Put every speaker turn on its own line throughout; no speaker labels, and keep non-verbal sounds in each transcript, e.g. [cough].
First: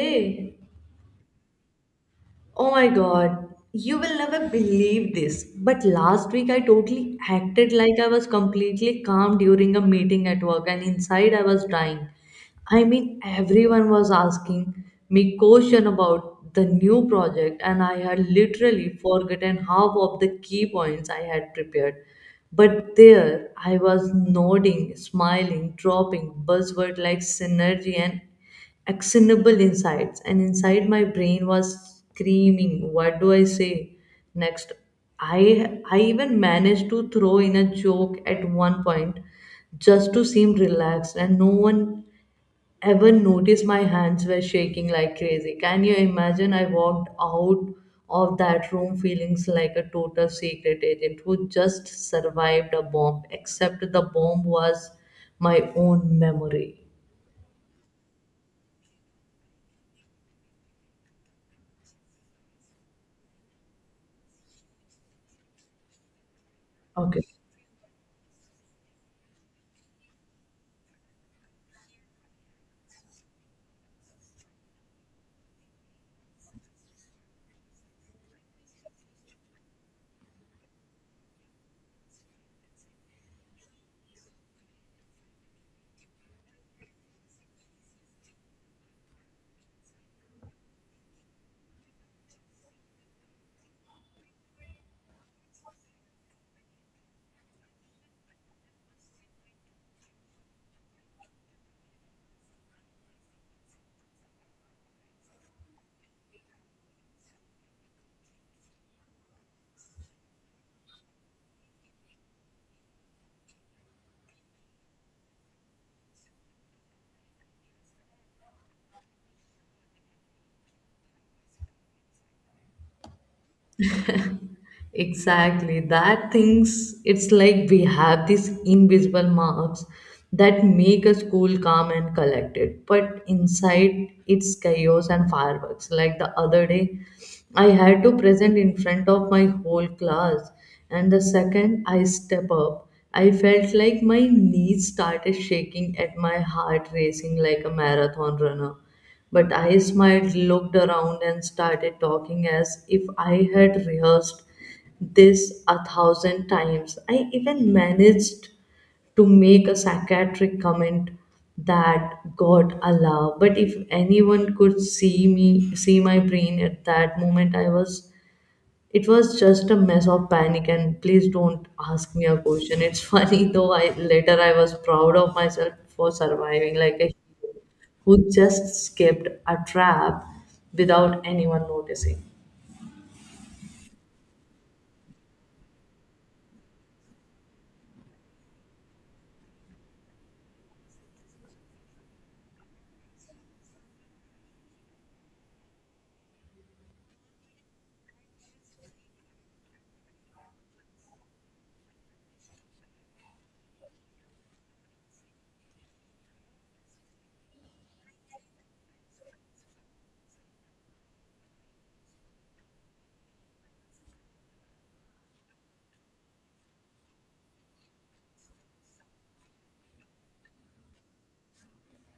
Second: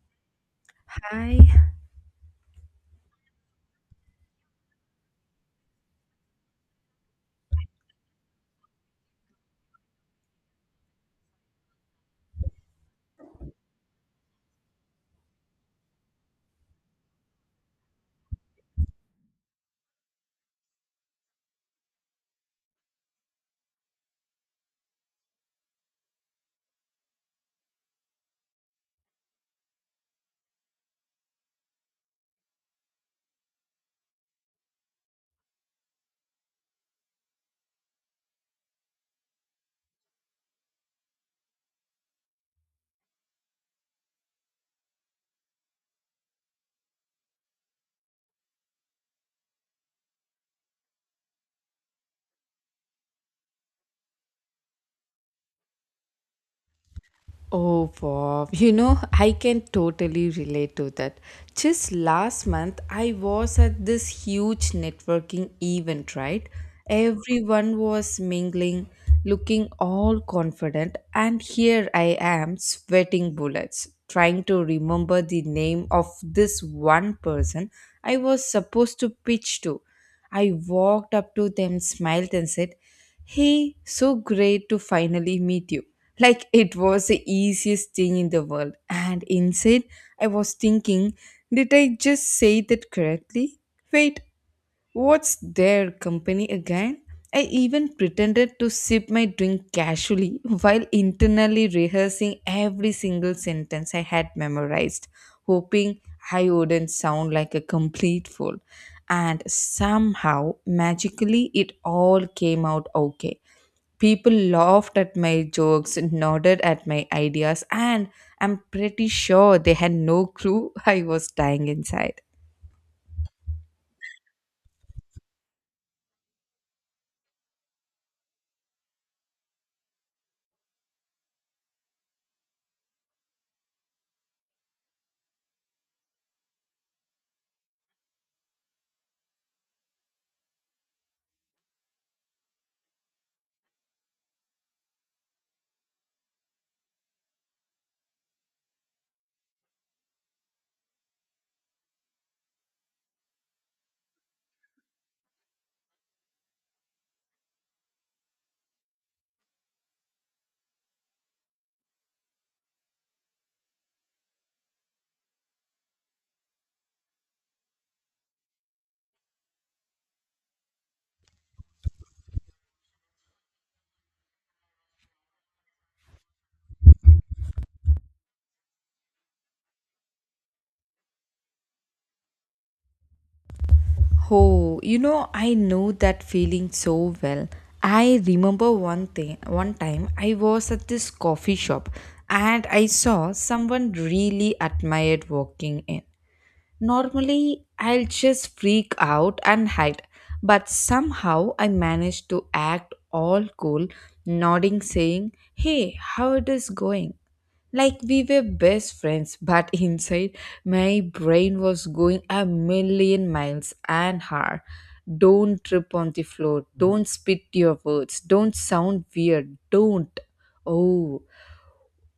Hey,
Hi.
oh my god, you will never believe this. But last week I totally acted like I was completely calm during a meeting at work and inside I was dying. I mean, everyone was asking me question about the new project and I had literally forgotten half of the key points I had prepared. But there I was nodding, smiling, dropping buzzword like synergy and actionable insights, and inside my brain was screaming, what do I say next? I i even managed to throw in a joke at one point just to seem relaxed, and no one ever noticed my hands were shaking like crazy. Can you imagine? I walked out of that room feeling like a total secret agent who just survived a bomb, except the bomb was my own memory.
Oh, wow. I can totally relate to that. Just last month, I was at this huge networking event, right?
Okay.
Everyone was mingling, looking all confident, and here I am sweating bullets, trying to remember the name of this one person I was supposed to pitch to. I walked up to them, smiled, and said, Hey, so great to finally meet you. Like it was the easiest thing in the world. And inside, I was thinking, did I just say that correctly? Wait, what's their company again? I even pretended to sip my drink casually while internally rehearsing every single sentence I had memorized, hoping I wouldn't sound like a complete fool. And somehow magically it all came out okay. People laughed at my jokes, nodded at my ideas, and I'm pretty sure they had no [laughs] clue I was dying inside.
Exactly. That things, it's like we have these invisible marks that make a school calm, and collected. But inside, it's chaos and fireworks. Like the other day, I had to present in front of my whole class, and the second I step up, I felt like my knees started shaking and my heart racing like a marathon runner. But I smiled, looked around, and started talking as if I had rehearsed this a thousand times. I even managed to make a psychiatric comment that got a laugh. But if anyone could see me, see my brain at that moment, I was it was just a mess of panic and please don't ask me a question. It's [laughs] funny though. I later, I was proud of myself for surviving like a hero who just escaped a trap without anyone noticing.
Oh, I know that feeling so well. I remember one time I was at this coffee shop and I saw someone really admired walking in. Normally, I'll just freak out and hide, but somehow I managed to act all cool, nodding, saying, Hey, how it is going? Like we were best friends, but [laughs] inside my brain was going a million miles an hour. Don't trip on the floor. Don't spit your words. Don't sound weird. Don't. Oh,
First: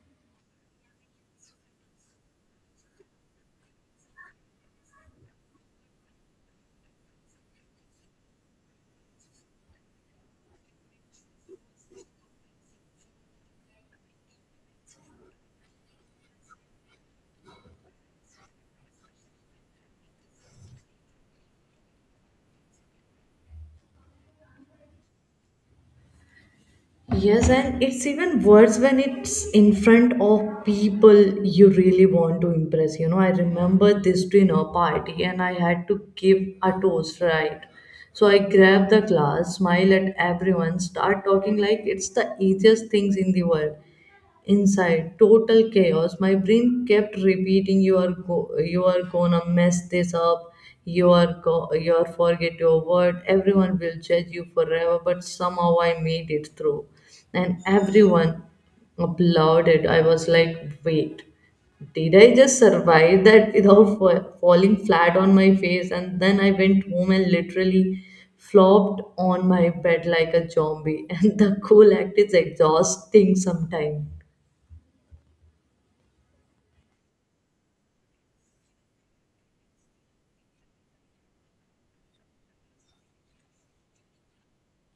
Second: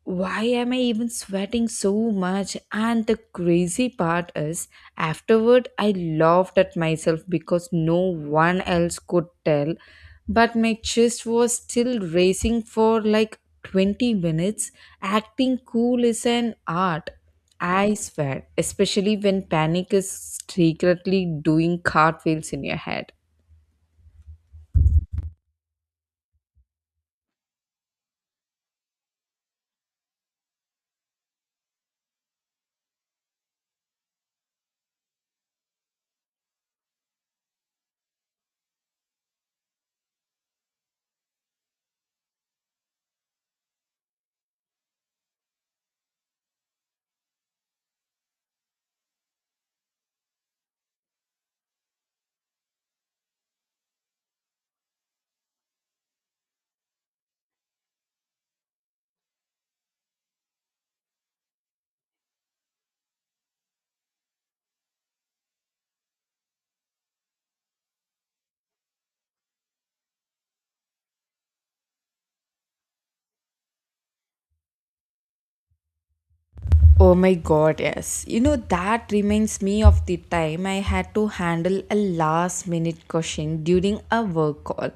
why am I even sweating so much? And the crazy part is, afterward, I laughed at myself because no one else could tell, but my chest was still racing for like 20 minutes. Acting cool is an art. I swear, especially when panic is secretly doing cartwheels in your head.
Yes, and it's even worse when it's in front of people you really want to impress. You know, I remember this dinner party, and I had to give a toast, right? So I grabbed the glass, smile at everyone, start talking like it's the easiest things in the world. Inside, total chaos. My brain kept repeating, you are gonna mess this up, you are forget your word, everyone will judge you forever. But somehow I made it through, and everyone applauded. I was like, wait, did I just survive that without falling flat on my face? And then I went home and literally flopped on my bed like a zombie. [laughs] And the cool act is exhausting sometimes.
Oh my god, yes. That reminds me of the time I had to handle a last minute question during a work call.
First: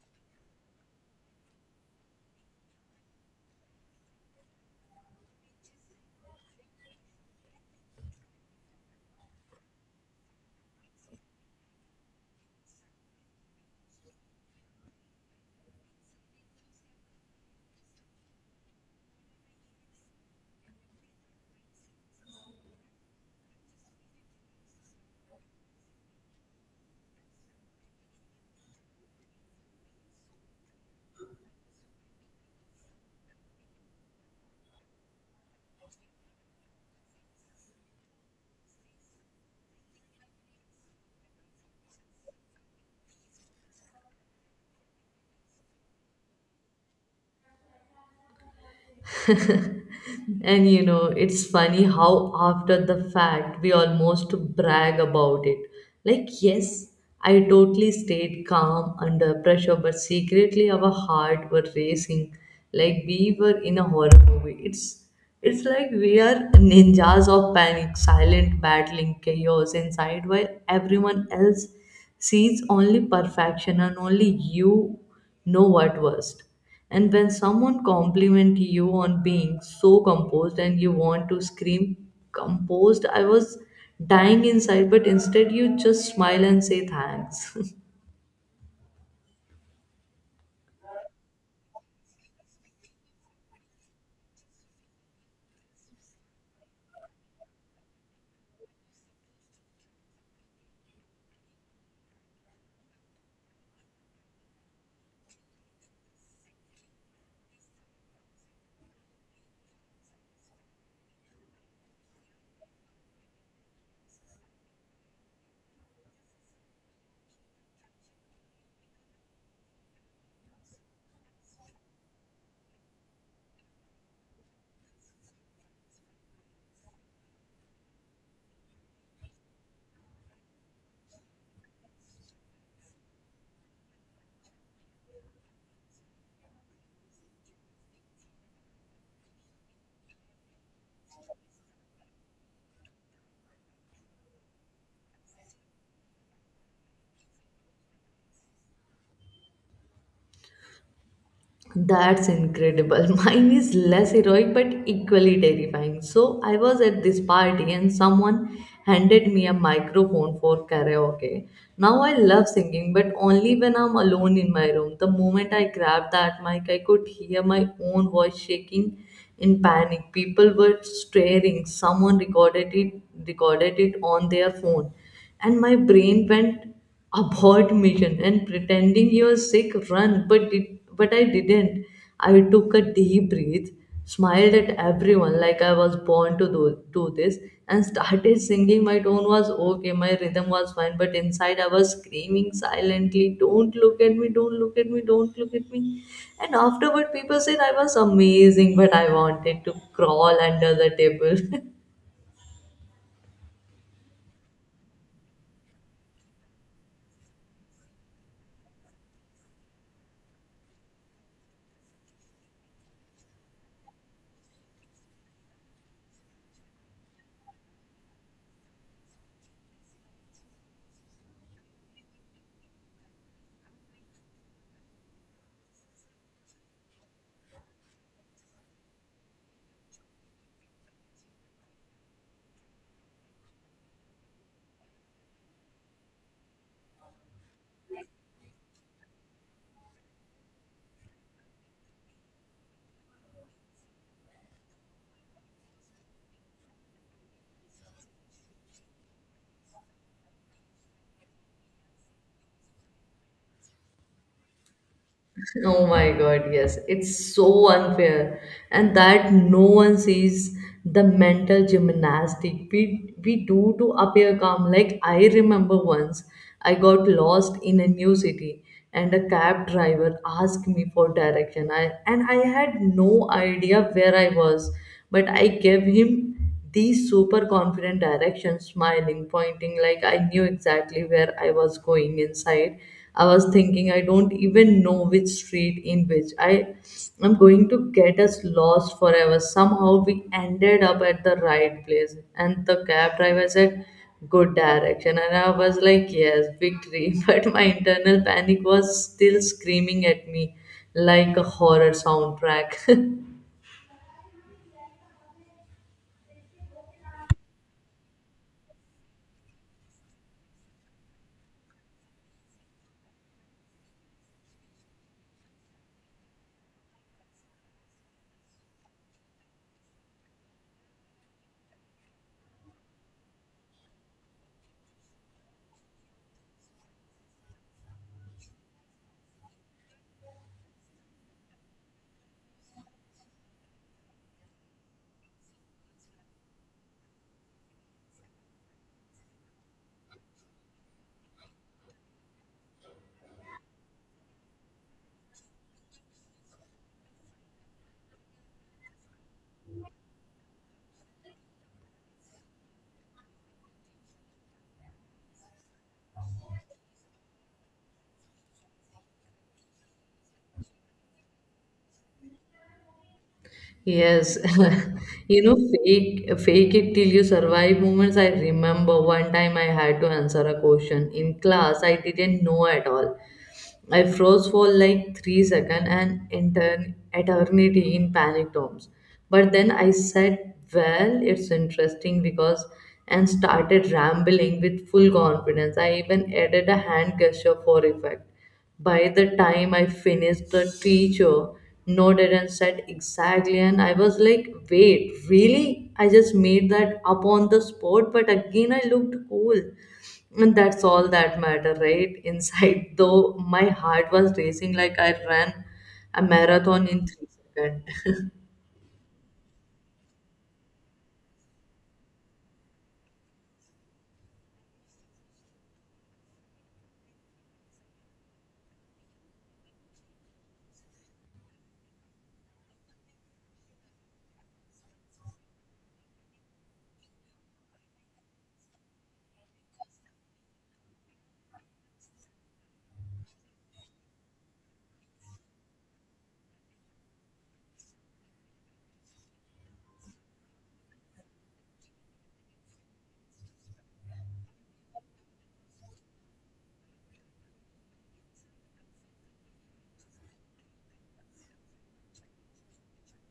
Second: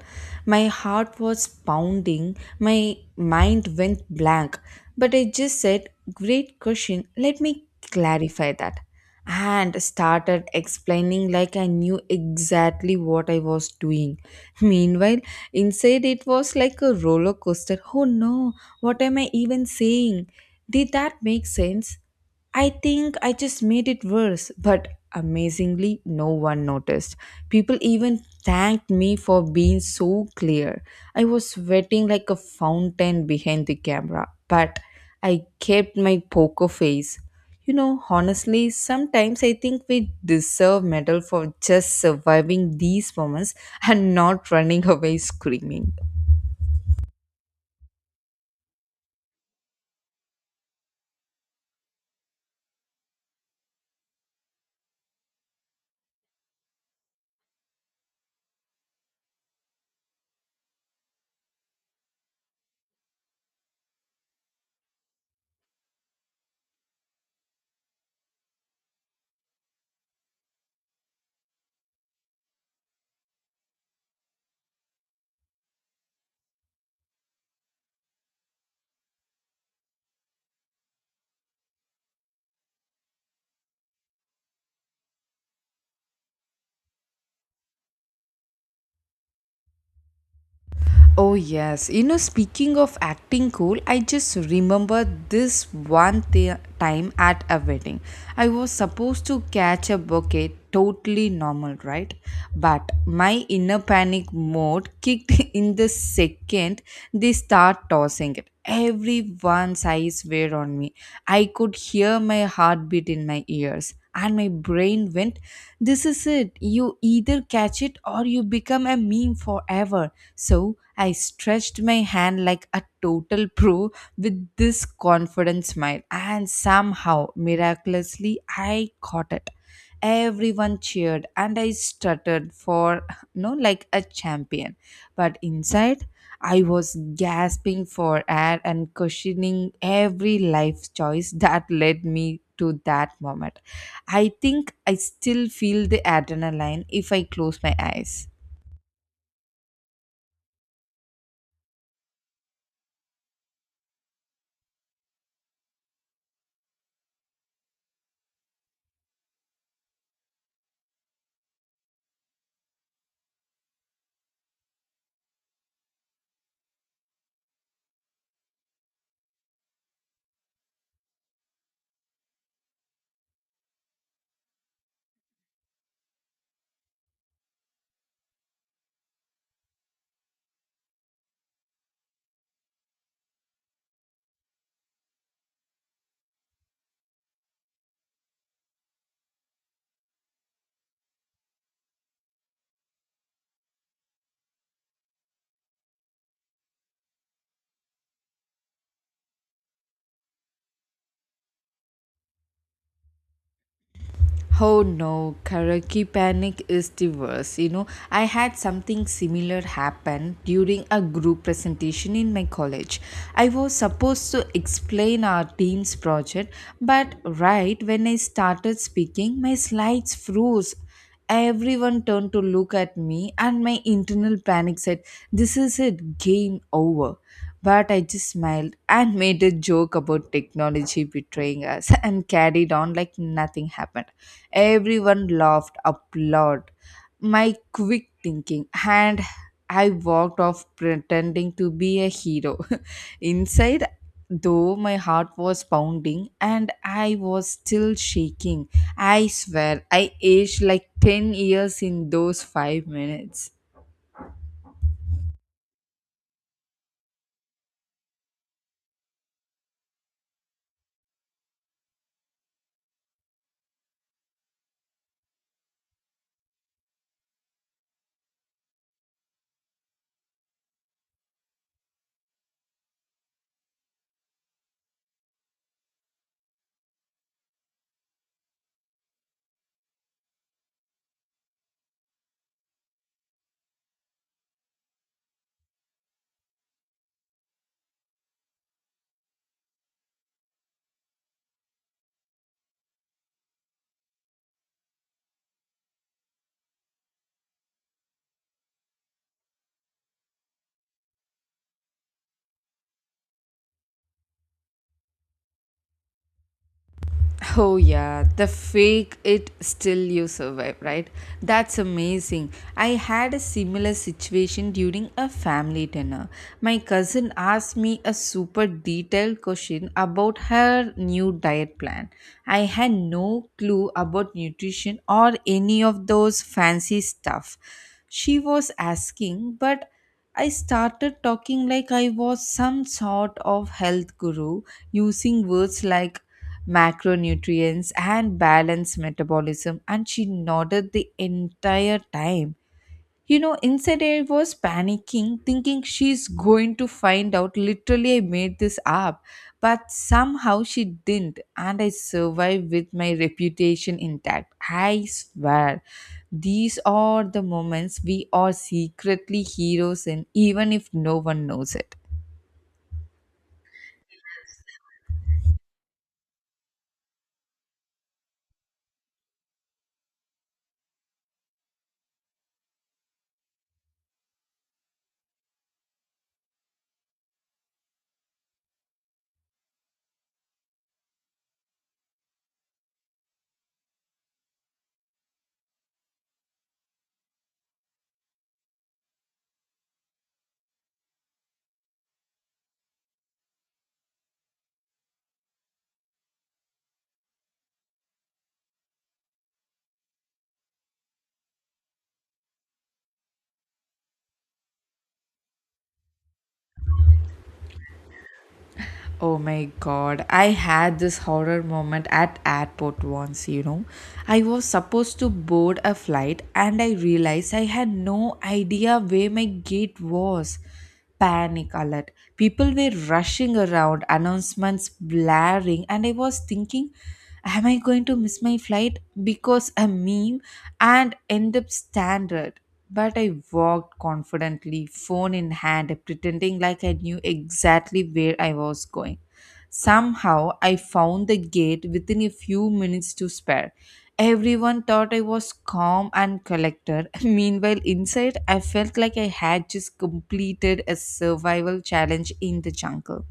My heart was pounding, my mind went blank, but I just said, Great question, let me clarify that, and started explaining like I knew exactly what I was doing. [laughs] Meanwhile, inside it was like a roller coaster. Oh no, what am I even saying? Did that make sense? I think I just made it worse, but amazingly, no one noticed. People even thanked me for being so clear. I was sweating like a fountain behind the camera, but I kept my poker face. Honestly, sometimes I think we deserve medal for just surviving these moments and not running [laughs] away screaming.
And you know, it's funny how after the fact we almost brag about it. Like, yes, I totally stayed calm under pressure, but secretly our heart were racing like we were in a horror movie. It's like we are ninjas of panic, silent battling chaos inside while everyone else sees only perfection, and only you know what worst. And when someone compliment you on being so composed, and you want to scream, composed? I was dying inside. But instead you just smile and say thanks. [laughs]
Oh, yes. Speaking of acting cool, I just remember this one time at a wedding. I was supposed to catch a bouquet, totally normal, right? But my inner panic mode kicked [laughs] in the second they start tossing it. Everyone's eyes were on me. I could hear my heartbeat in my ears. And my brain went, this is it. You either catch it or you become a meme forever. So I stretched my hand like a total pro with this confident smile, and somehow, miraculously, I caught it. Everyone cheered, and I stuttered for, [laughs] no, like a champion. But inside, I was gasping for air and questioning every life choice that led me to that moment. I think I still feel the adrenaline if I close my eyes.
That's incredible. [laughs] Mine is less heroic but equally terrifying. So, I was at this party and someone handed me a microphone for karaoke. Now, I love singing, but only when I'm alone in my room. The moment I grabbed that mic, I could hear my own voice shaking in panic. People were staring. Recorded it on their phone, and my brain went, abort mission and pretending you're sick, run. But I didn't. I took a deep breath, smiled at everyone like I was born to do this, and started singing. My tone was okay, my rhythm was fine, but inside I was screaming silently, don't look at me, don't look at me, don't look at me. And afterward people said I was amazing, but I wanted to crawl under the table. [laughs]
Oh no, karaoke panic is the worst. I had something similar happen during a group presentation in my college. I was supposed to explain our team's project, but right when I started speaking, my slides froze. Everyone turned to look at me, and my internal panic said, this is it, game over. But I just smiled and [laughs] made a joke about technology betraying us [laughs] and carried on like nothing happened. Everyone laughed, applaud my quick thinking, and I walked off pretending to be a hero. [laughs] Inside, though, my heart was pounding and I was still shaking. I swear I aged like 10 years in those 5 minutes.
Oh my God, yes. It's so unfair. And that no one sees the mental gymnastic we do to appear calm. Like, I remember once I got lost in a new city and a cab driver asked me for direction. And I had no idea where I was, but I gave him these super confident directions, smiling, pointing like I knew exactly where I was going. Inside, I was thinking, I don't even know which street in which I am going to get us lost forever. Somehow we ended up at the right place and the cab driver said good direction, and I was like, yes, victory. [laughs] But my internal panic was still screaming at me like a horror soundtrack. [laughs]
Oh yeah, the fake it still you survive, right? That's amazing. I had a similar situation during a family dinner. My cousin asked me a super detailed question about her new diet plan. I had no clue about nutrition or any of those fancy stuff she was asking, but I started talking like I was some sort of health guru, using words like macronutrients and balanced metabolism, and she nodded the entire time. Inside, I was panicking, thinking she's going to find out literally I made this up, but somehow she didn't, and I survived with my reputation intact. I swear, these are the moments we are secretly heroes in, even if no one knows it.
Yes, [laughs] you know, fake it till you survive moments. I remember one time I had to answer a question in class I didn't know at all. I froze for like 3 seconds, and intern eternity in panic terms. But then I said, well, it's interesting because, and started rambling with full confidence. I even added a hand gesture for effect. By the time I finished, the teacher nodded and said exactly, and I was like, wait, really? I just made that up on the spot. But again, I looked cool, and that's all that matter, right? [laughs] Inside though, my heart was racing like I ran a marathon in 3 seconds.
Oh my god, I had this horror moment at airport once. I was supposed to board a flight and I realized I had no idea where my gate was. Panic alert. People were rushing around, announcements blaring, and I was thinking, am I going to miss my flight because a meme and end up stranded? But I walked confidently, phone in hand, pretending like I knew exactly where I was going. Somehow, I found the gate within a few minutes to spare. Everyone thought I was calm and collected. [laughs] Meanwhile, inside, I felt like I had just completed a survival challenge in the jungle.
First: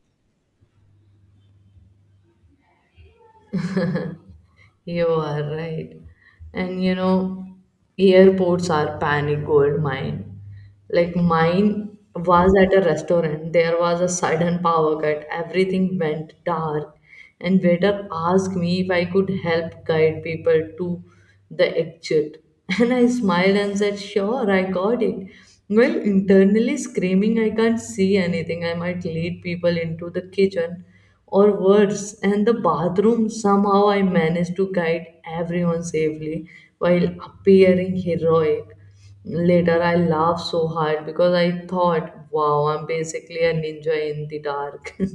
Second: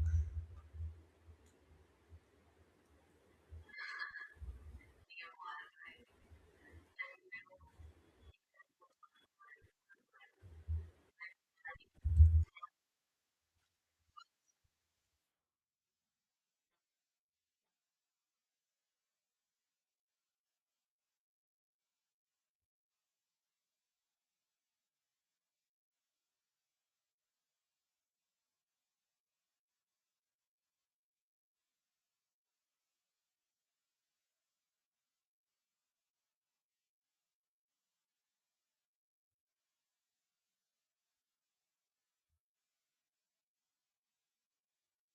[laughs] You are right. And you know, airports are panic gold mine. Like mine was at a restaurant. There was a sudden power cut. Everything went dark, and waiter asked me if I could help guide people to the exit. [laughs] And I smiled and said, "Sure, I got it." Well, internally screaming, I can't see anything, I might lead people into the kitchen or worse, and the bathroom. Somehow I managed to guide everyone safely while appearing heroic. Later, I laughed so hard because I thought, wow, I'm basically a ninja in the dark. [laughs]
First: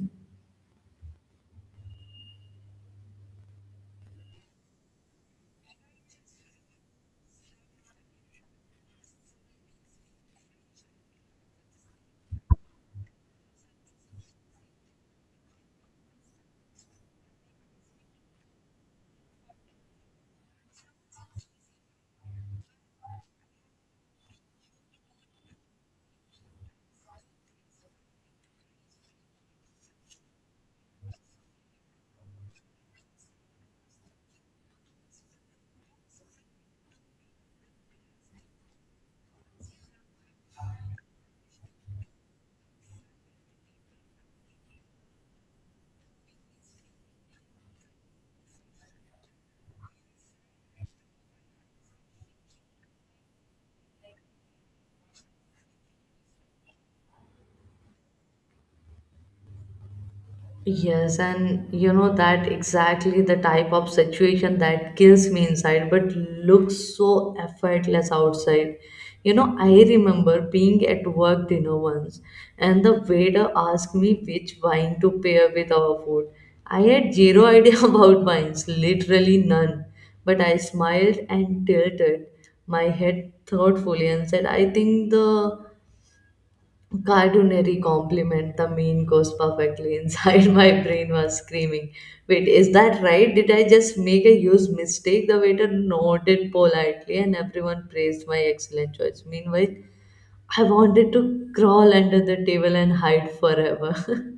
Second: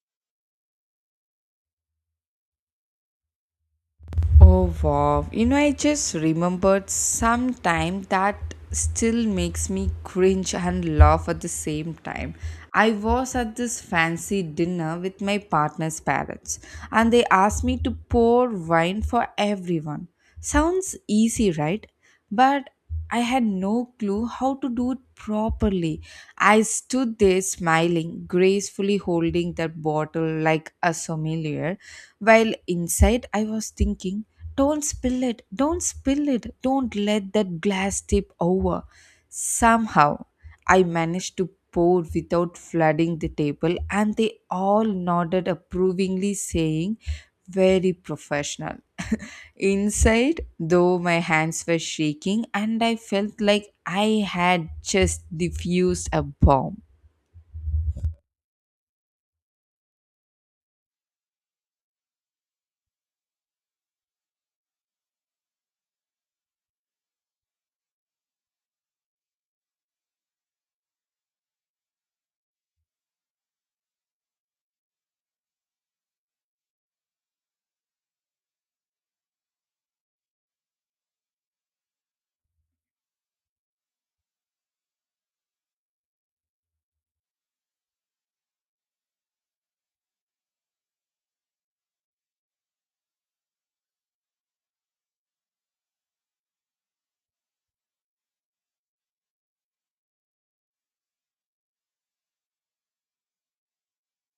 Oh wow. I just remembered some time that still makes me cringe and laugh at the same time. I was at this fancy dinner with my partner's parents and they asked me to pour wine for everyone. Sounds easy, right? But I had no clue how to do it properly. I stood there smiling, gracefully holding that bottle like a sommelier, while inside, I was thinking, don't spill it, don't spill it, don't let that glass tip over. Somehow, I managed to pour without flooding the table, and they all nodded approvingly, saying, very professional. [laughs] Inside, though, my hands were shaking and I felt like I had just diffused a bomb.
Yes, and you know that exactly the type of situation that kills me inside but looks so effortless outside. You know, I remember being at work dinner once and the waiter asked me which wine to pair with our food. I had zero idea [laughs] about wines, literally none, but I smiled and tilted my head thoughtfully and said, I think the Cartoonary compliment, the mean goes perfectly. Inside, [laughs] my brain was screaming, wait, is that right? Did I just make a huge mistake? The waiter nodded politely and everyone praised my excellent choice. Meanwhile, I wanted to crawl under the table and hide forever. [laughs]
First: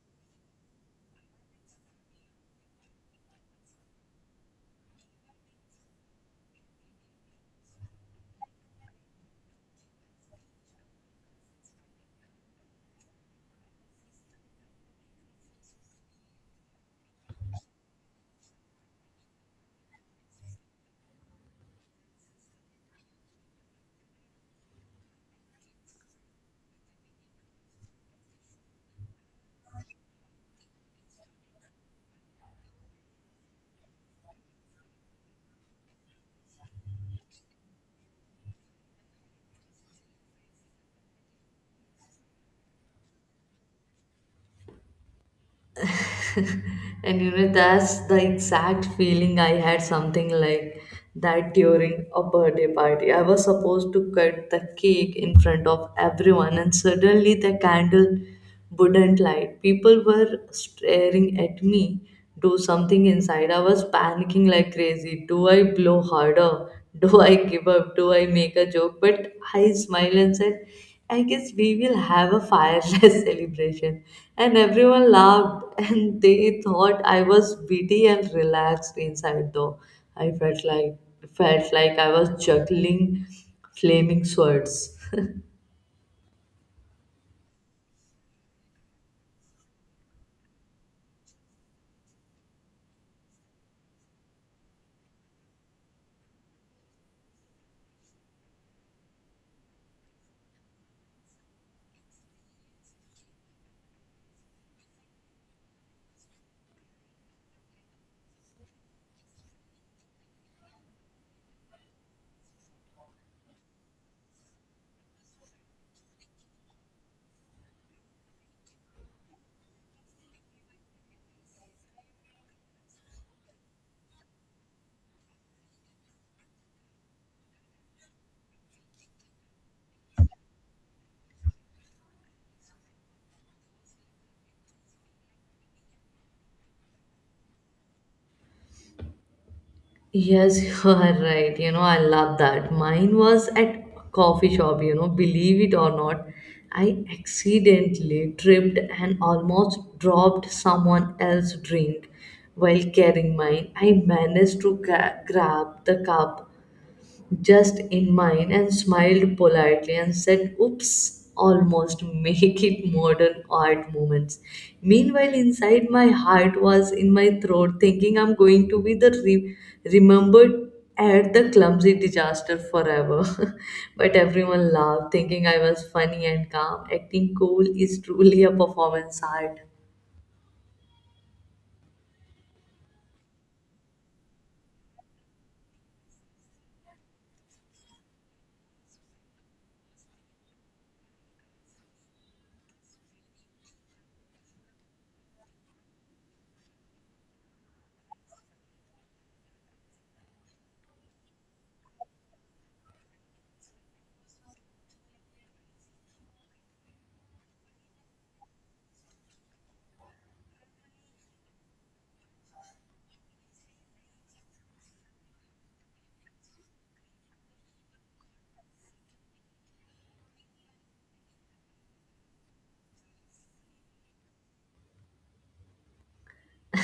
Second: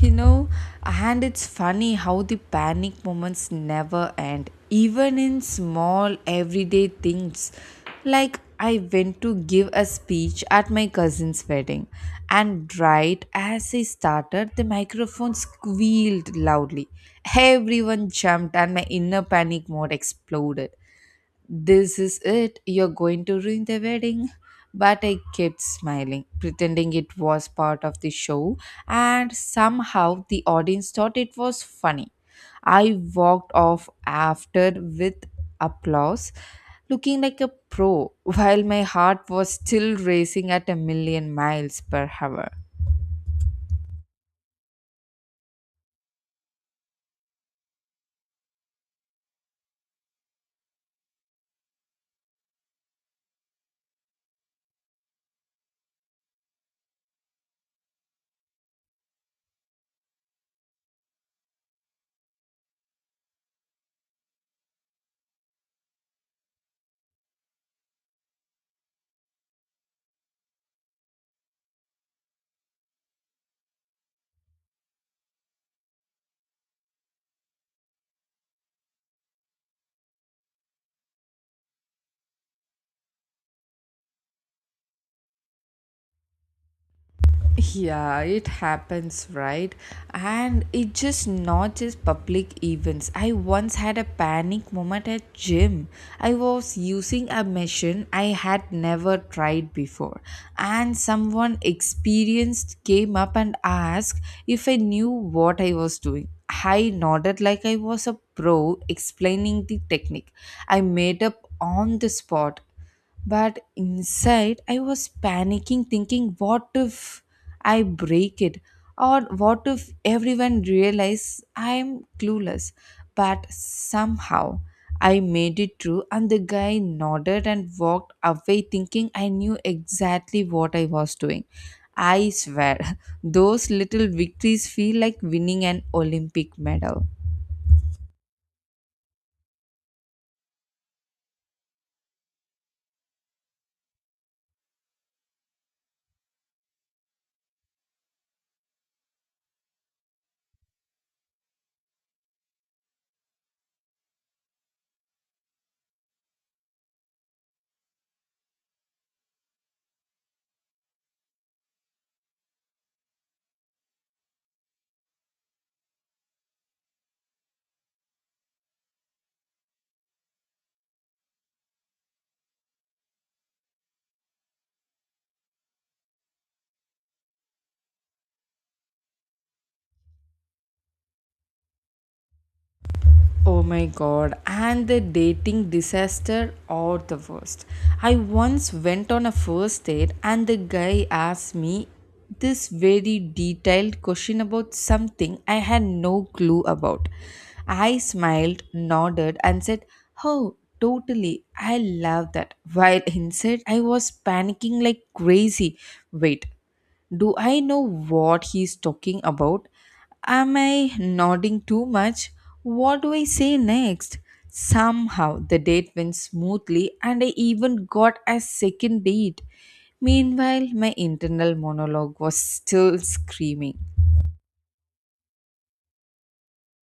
you know and it's funny how the panic moments never end, even in small everyday things. Like, I went to give a speech at my cousin's wedding, and right as I started, the microphone squealed loudly. Everyone jumped and my inner panic mode exploded. This is it, you're going to ruin the wedding. But I kept smiling, pretending it was part of the show, and somehow the audience thought it was funny. I walked off after with applause, looking like a pro, [laughs] while my heart was still racing at a million miles per hour.
And you know, that's the exact feeling. I had something like that during a birthday party. I was supposed to cut the cake in front of everyone, and suddenly the candle wouldn't light. People were staring at me, do something. Inside, I was panicking like crazy. Do I blow harder? [laughs] Do I give up? Do I make a joke? But I smiled and said, I guess we will have a fireless [laughs] celebration. And everyone laughed, [laughs] and they thought I was witty and relaxed. Inside though, I felt like I was juggling flaming swords.
Yeah, it happens, right? And it just not just public events. I once had a panic moment at gym. I was using a machine I had never tried before, and someone experienced came up and asked if I knew what I was doing. I nodded like I was a pro, explaining the technique I made up on the spot. But inside, I was panicking, thinking, what if I break it? Or what if everyone realize I'm clueless? But somehow, I made it through, and the guy nodded and walked away, thinking I knew exactly what I was doing. I swear, [laughs] those little victories feel like winning an Olympic medal.
Yes, [laughs] you are right. You know, I love that. Mine was at coffee shop, you know, believe it or not. I accidentally tripped and almost dropped someone else's drink while carrying mine. I managed to grab the cup just in mine and smiled politely and said, oops, almost [laughs] make it modern art moments. Meanwhile, inside my heart was in my throat thinking I'm going to be the remembered at the clumsy disaster forever. [laughs] But everyone laughed, thinking I was funny and calm. Acting cool is truly a performance art.
Oh my god, and the dating disaster or the worst. I once went on a first date and the guy asked me this very detailed question about something I had no clue about. I smiled, nodded, and said, oh, totally, I love that. While inside, I was panicking like crazy. Wait. Do I know what he's talking about? Am I nodding too much? What do I say next? Somehow the date went smoothly and I even got a second date. Meanwhile, my internal monologue was still screaming.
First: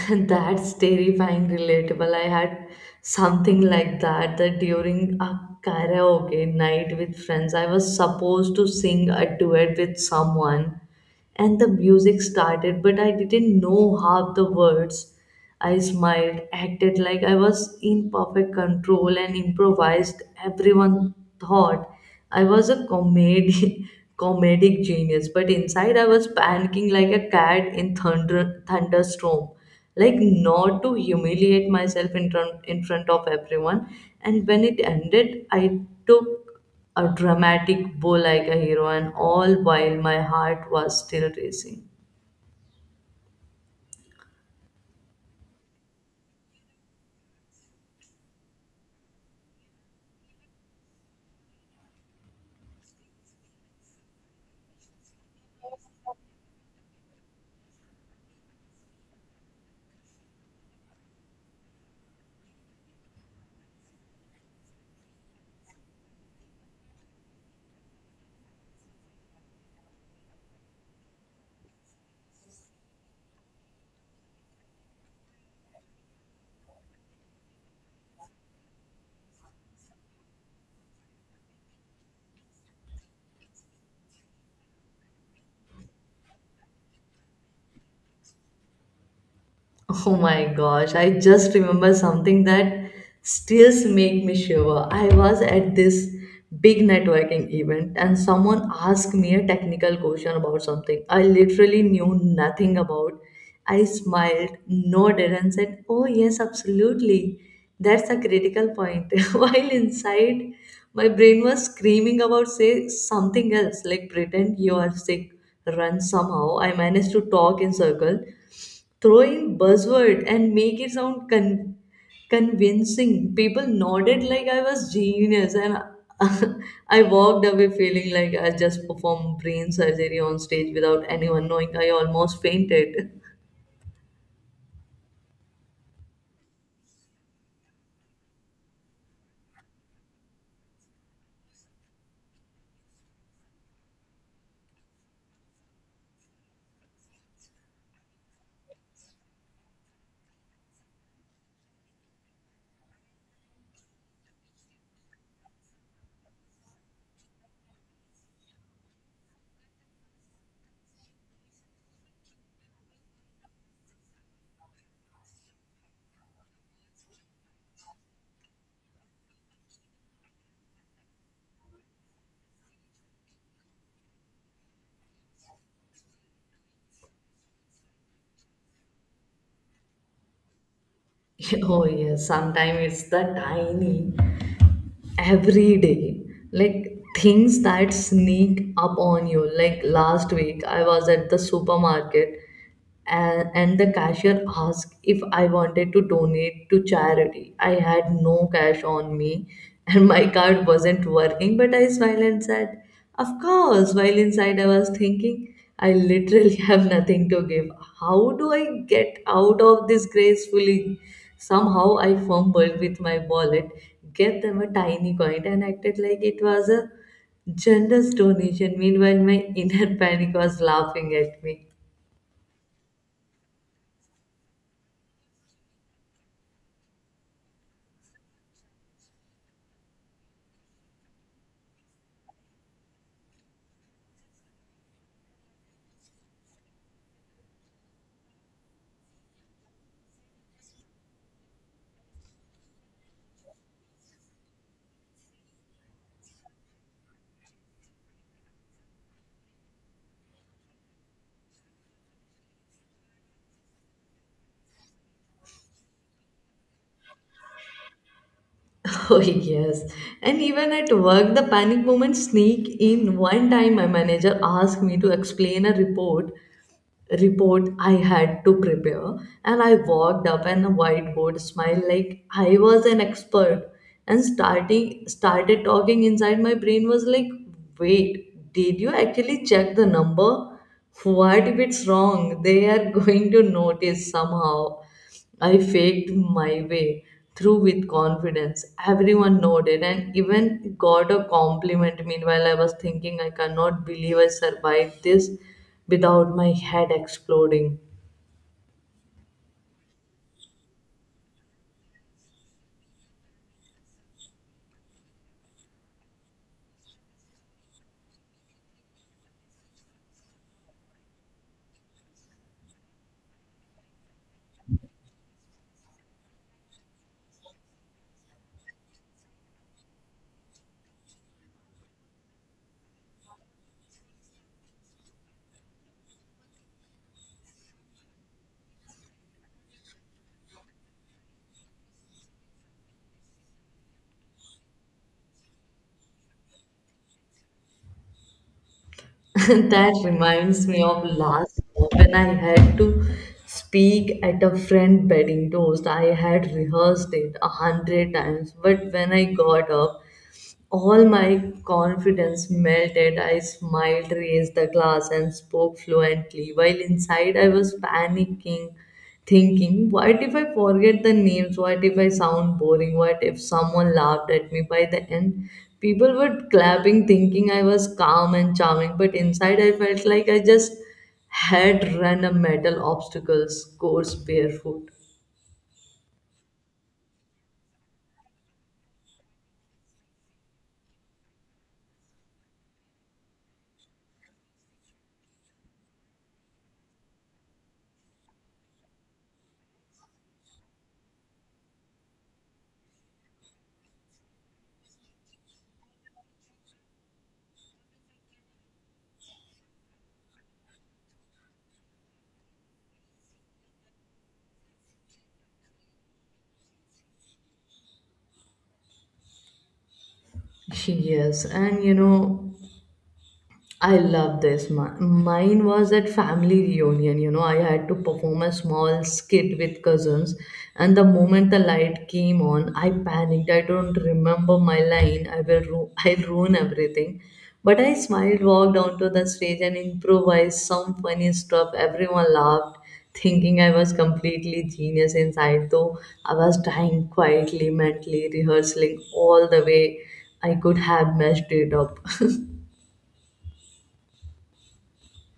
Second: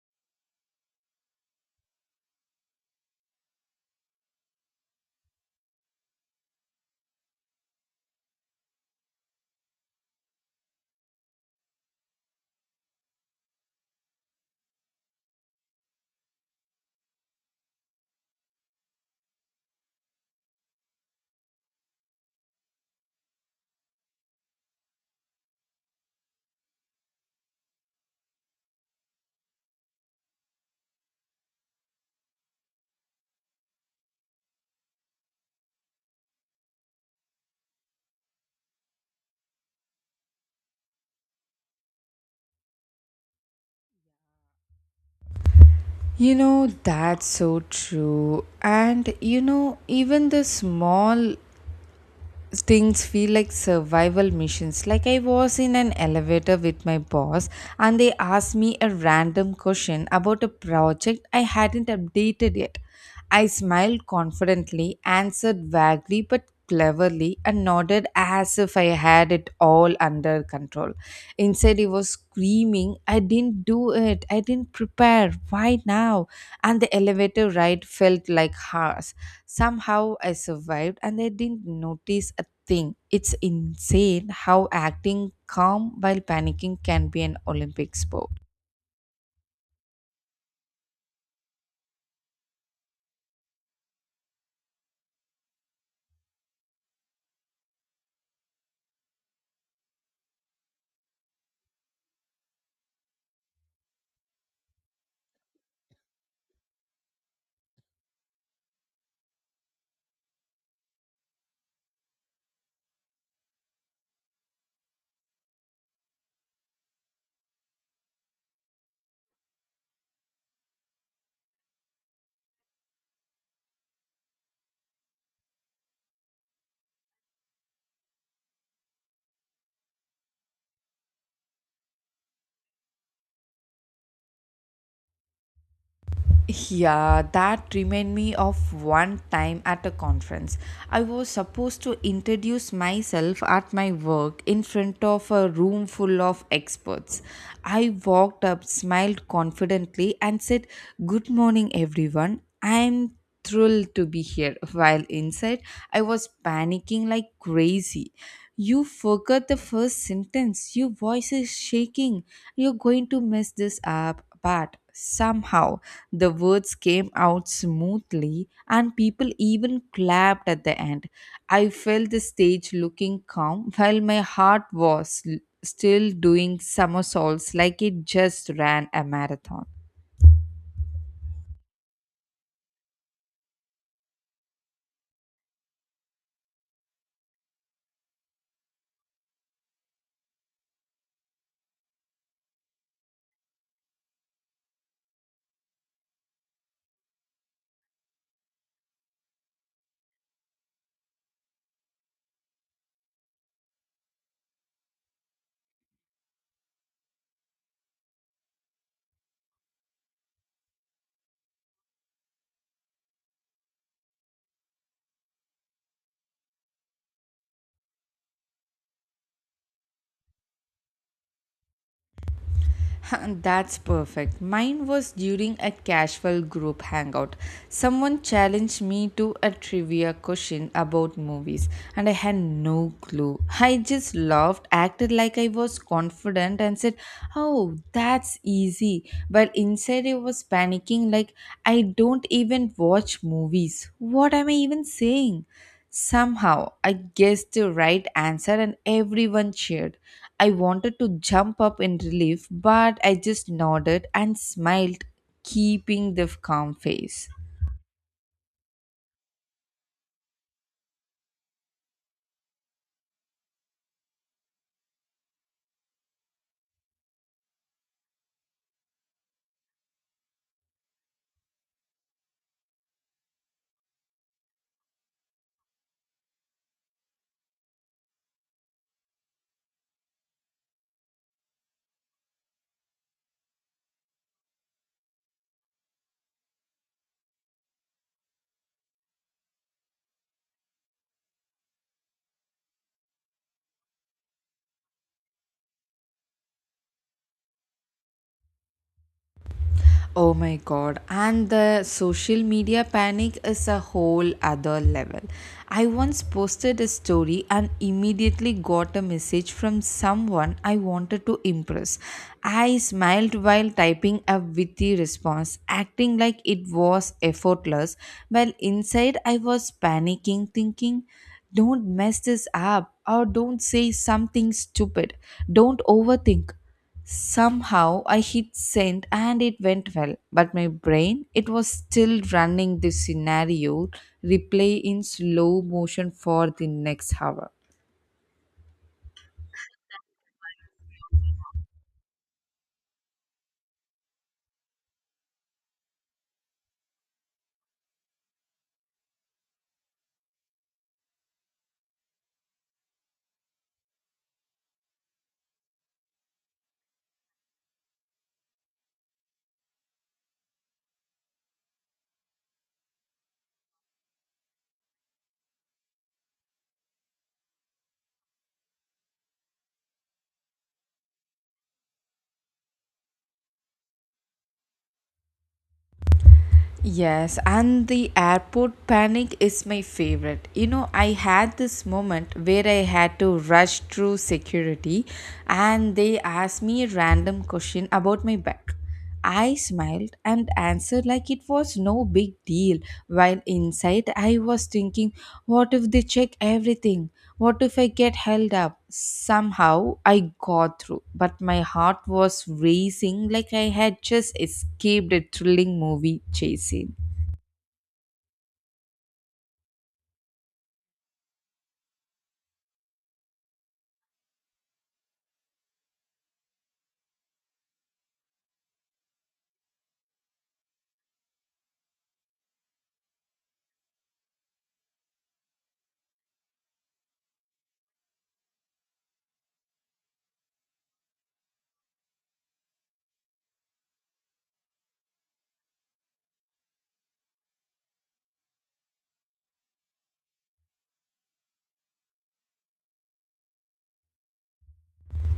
[laughs] That's terrifying relatable. I had something like that during a karaoke night with friends. I was supposed to sing a duet with someone, and the music started, but I didn't know half the words. I smiled, acted like I was in perfect control, and improvised. Everyone thought I was a comedy, [laughs] comedic genius, but inside I was panicking like a cat in thunderstorm, like not to humiliate myself in front of everyone. And when it ended, I took a dramatic bow like a hero, and all while my heart was still racing.
That's so true. And even the small things feel like survival missions. Like, I was in an elevator with my boss and they asked me a random question about a project I hadn't updated yet. I smiled confidently, answered vaguely but cleverly, and nodded as if I had it all under her control. Instead, he was screaming, I didn't do it. I didn't prepare. Why now? And the elevator ride felt like hours. Somehow I survived and I didn't notice a thing. It's insane how acting calm while panicking can be an Olympic sport.
Oh my gosh, I just remember something that still make me shiver. I was at this big networking event and someone asked me a technical question about something I literally knew nothing about. I smiled, nodded and said, "Oh yes, absolutely. That's a critical point." [laughs] While inside, my brain was screaming about, say something else, like pretend you are sick, run somehow. I managed to talk in circle throwing buzzword and make it sound convincing. People nodded like I was genius, and [laughs] I walked away feeling like I just performed brain surgery on stage without anyone knowing. I almost fainted. [laughs]
Yeah, that remind me of one time at a conference. I was supposed to introduce myself at my work in front of a room full of experts. I walked up, smiled confidently, and said, good morning, everyone. I'm thrilled to be here. While inside, I was panicking like crazy. You forgot the first sentence. Your voice is shaking. You're going to mess this up. But somehow the words came out smoothly and people even clapped at the end. I felt the stage looking calm while my heart was still doing somersaults like it just ran a marathon.
Oh yes, sometimes it's the tiny every day like things that sneak up on you. Like last week I was at the supermarket and the cashier asked if I wanted to donate to charity. I had no cash on me and my [laughs] card wasn't working, but I smiled and said, "Of course," while inside I was thinking, I literally [laughs] have nothing to give. How do I get out of this gracefully? Somehow I fumbled with my wallet, gave them a tiny coin, and acted like it was a generous donation. Meanwhile, my inner [laughs] panic was laughing at me.
[laughs] That's perfect. Mine was during a casual group hangout. Someone challenged me to a trivia question about movies, and I had no clue. I just laughed, acted like I was confident, and said, oh, that's easy. But inside, I was panicking like, I don't even watch movies. What am I even saying? Somehow, I guessed the right answer and everyone cheered. I wanted to jump up in relief, but I just nodded and smiled, keeping the calm face.
[laughs] Oh, yes. And even at work, the panic moments sneak in. One time, my manager asked me to explain a report I had to prepare, and I walked up and a whiteboard smile like I was an expert and starting started talking. Inside my brain was like, wait, did you actually check the number? What if it's wrong? They are [laughs] going to notice somehow. I faked my way through with confidence. Everyone nodded and even got a compliment. Meanwhile, I was thinking, I cannot believe I survived this without my head exploding.
Oh my god, and the social media panic is a whole other level. I once posted a story and immediately got a message from someone I wanted to impress. I smiled while typing a witty response, acting like it was effortless, while inside I was panicking, thinking, don't mess this up or don't say something stupid. Don't overthink. Somehow I hit send and it went well, but my brain it was still running this scenario replay in slow motion for the next hour.
[laughs] That reminds me of last year when I had to speak at a friend wedding toast. I had rehearsed it 100 times, but when I got up, all my confidence melted. I smiled, raised the glass, and spoke fluently, while inside I was panicking, thinking, what if I forget the names? What if I sound boring? What if someone laughed at me? By the end, people were clapping, thinking I was calm and charming, but inside I felt like I just had run a metal obstacle course barefoot.
Yes, and the airport panic is my favorite. I had this moment where I had to rush through security and they asked me a random question about my bag. I smiled and answered like it was no big deal. While inside, I was thinking, what if they check everything? What if I get held up? Somehow I got through, but my heart was racing like I had just escaped a thrilling movie chase scene.
[laughs] Yes, and you know, I love this. Mine was at family reunion. You know, I had to perform a small skit with cousins, and the moment the light came on, I panicked. I don't remember my line. [laughs] I'll ruin everything. But I smiled, walked onto the stage, and improvised some funny stuff. Everyone laughed, thinking I was completely genius inside. Though I was dying quietly, mentally rehearsing all the way I could have messed it up.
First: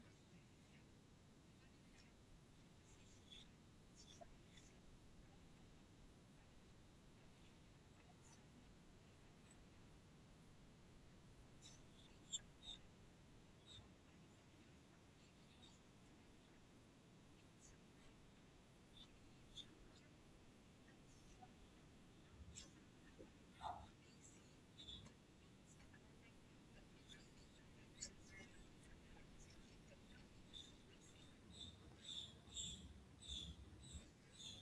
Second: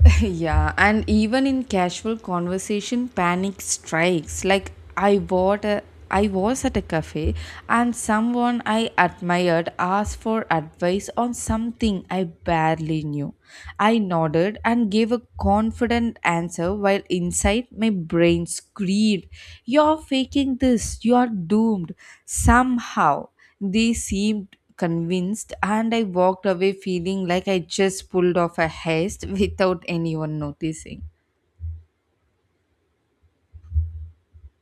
[laughs] Yeah, and even in casual conversation, panic strikes. Like, I was at a cafe and someone I admired asked for advice on something I barely knew. I nodded and gave a confident answer while inside my brain screamed, you're faking this, you're doomed somehow. They seemed convinced, and I walked away feeling like I just pulled off a heist [laughs] without anyone noticing.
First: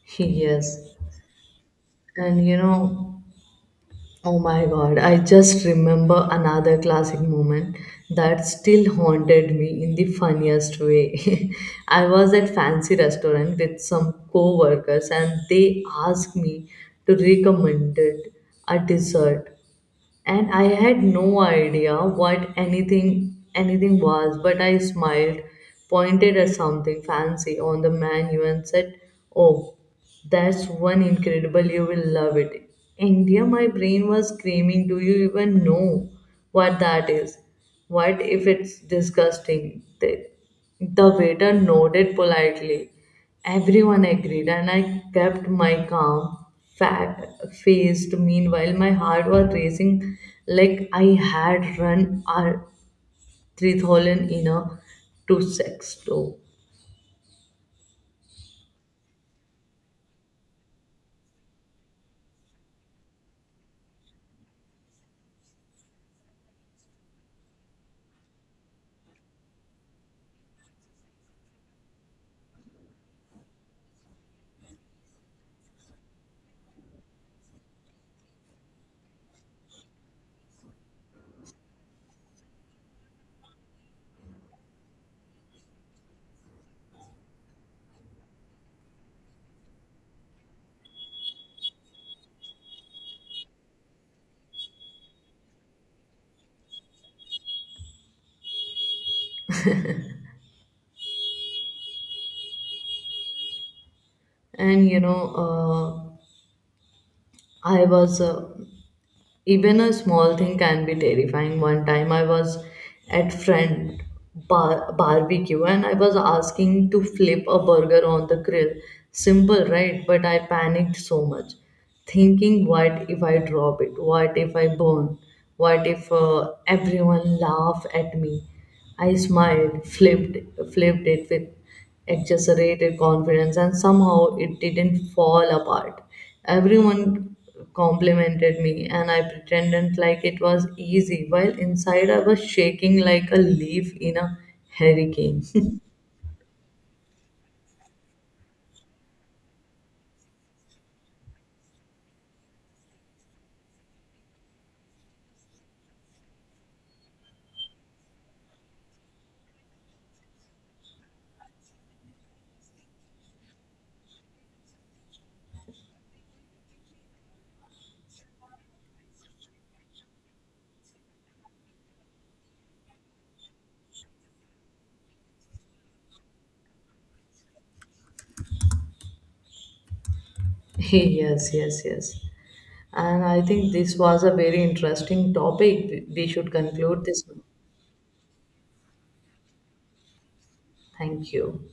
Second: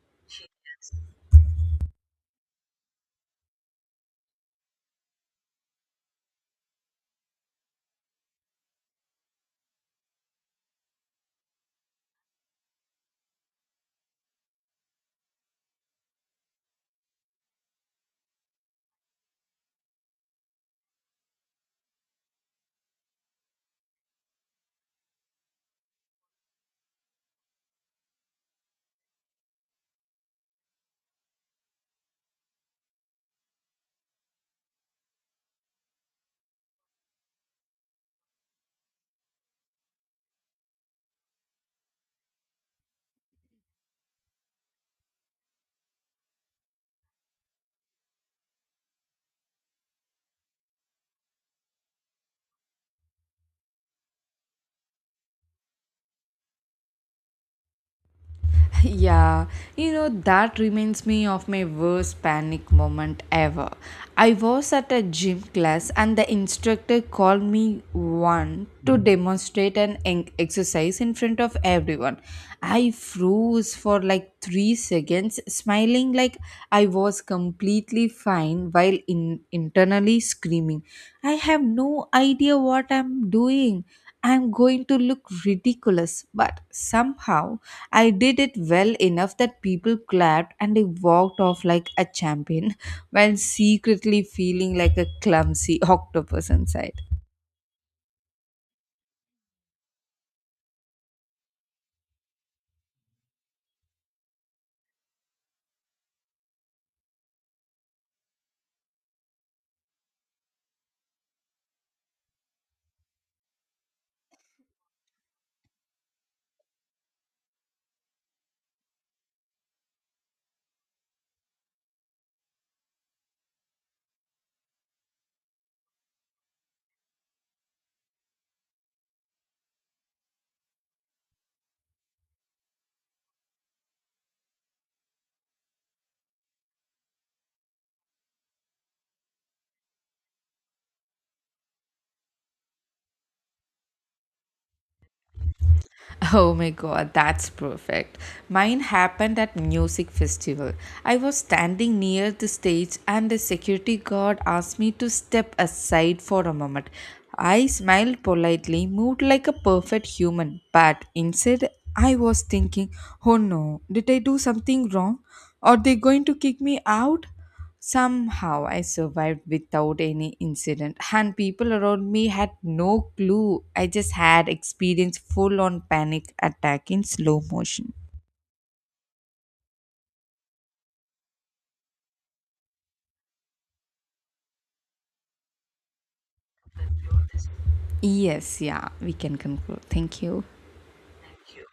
[laughs] Yes. And you know, oh my god, I just remember another classic moment that still haunted me in the funniest way. [laughs] I was at fancy restaurant with some co-workers and they asked me to recommend it a dessert, and I had no idea what anything was, but I smiled, pointed at something fancy on the menu and said, "Oh, that's one incredible, you will love it." India, my brain was screaming, do you even know what that is? What if it's disgusting? The waiter nodded politely. Everyone agreed, and I kept my calm fat faced. Meanwhile, my heart was racing like I had run a tritholin in a two sex toe.
[laughs] Yeah, that reminds me of my worst panic moment ever. I was at a gym class and the instructor called me one to demonstrate an exercise in front of everyone. I froze for like 3 seconds, smiling like I was completely fine while internally screaming, I have no idea what I'm doing. I'm going to look ridiculous, but somehow I did it well enough that people clapped and I walked off like a champion [laughs] while secretly feeling like a clumsy [laughs] octopus inside.
And you know, I was even a small thing can be terrifying. One time I was at friend barbecue and I was asking to flip a burger on the grill. Simple, right? But I panicked so much, thinking, what if I drop it? What if I burn? What if everyone laugh at me? I smiled, flipped it with exaggerated confidence and somehow it didn't fall apart. Everyone complimented me and I pretended like it was easy, while inside I was shaking like a leaf in a hurricane.
[laughs] Oh my god, that's perfect. Mine happened at music festival. I was standing near the stage and the security guard asked me to step aside for a moment. I smiled politely, moved like a perfect human, but inside I was thinking, "Oh no, did I do something wrong? Are they going to kick me out?" Somehow I survived without any incident, and people around me had no clue. I just had experienced full on panic attack in slow motion.
[laughs] Yes, yes, yes. And I think this was a very interesting topic. We should conclude this one.
Yes, yeah, we can conclude. Thank you.
Thank you.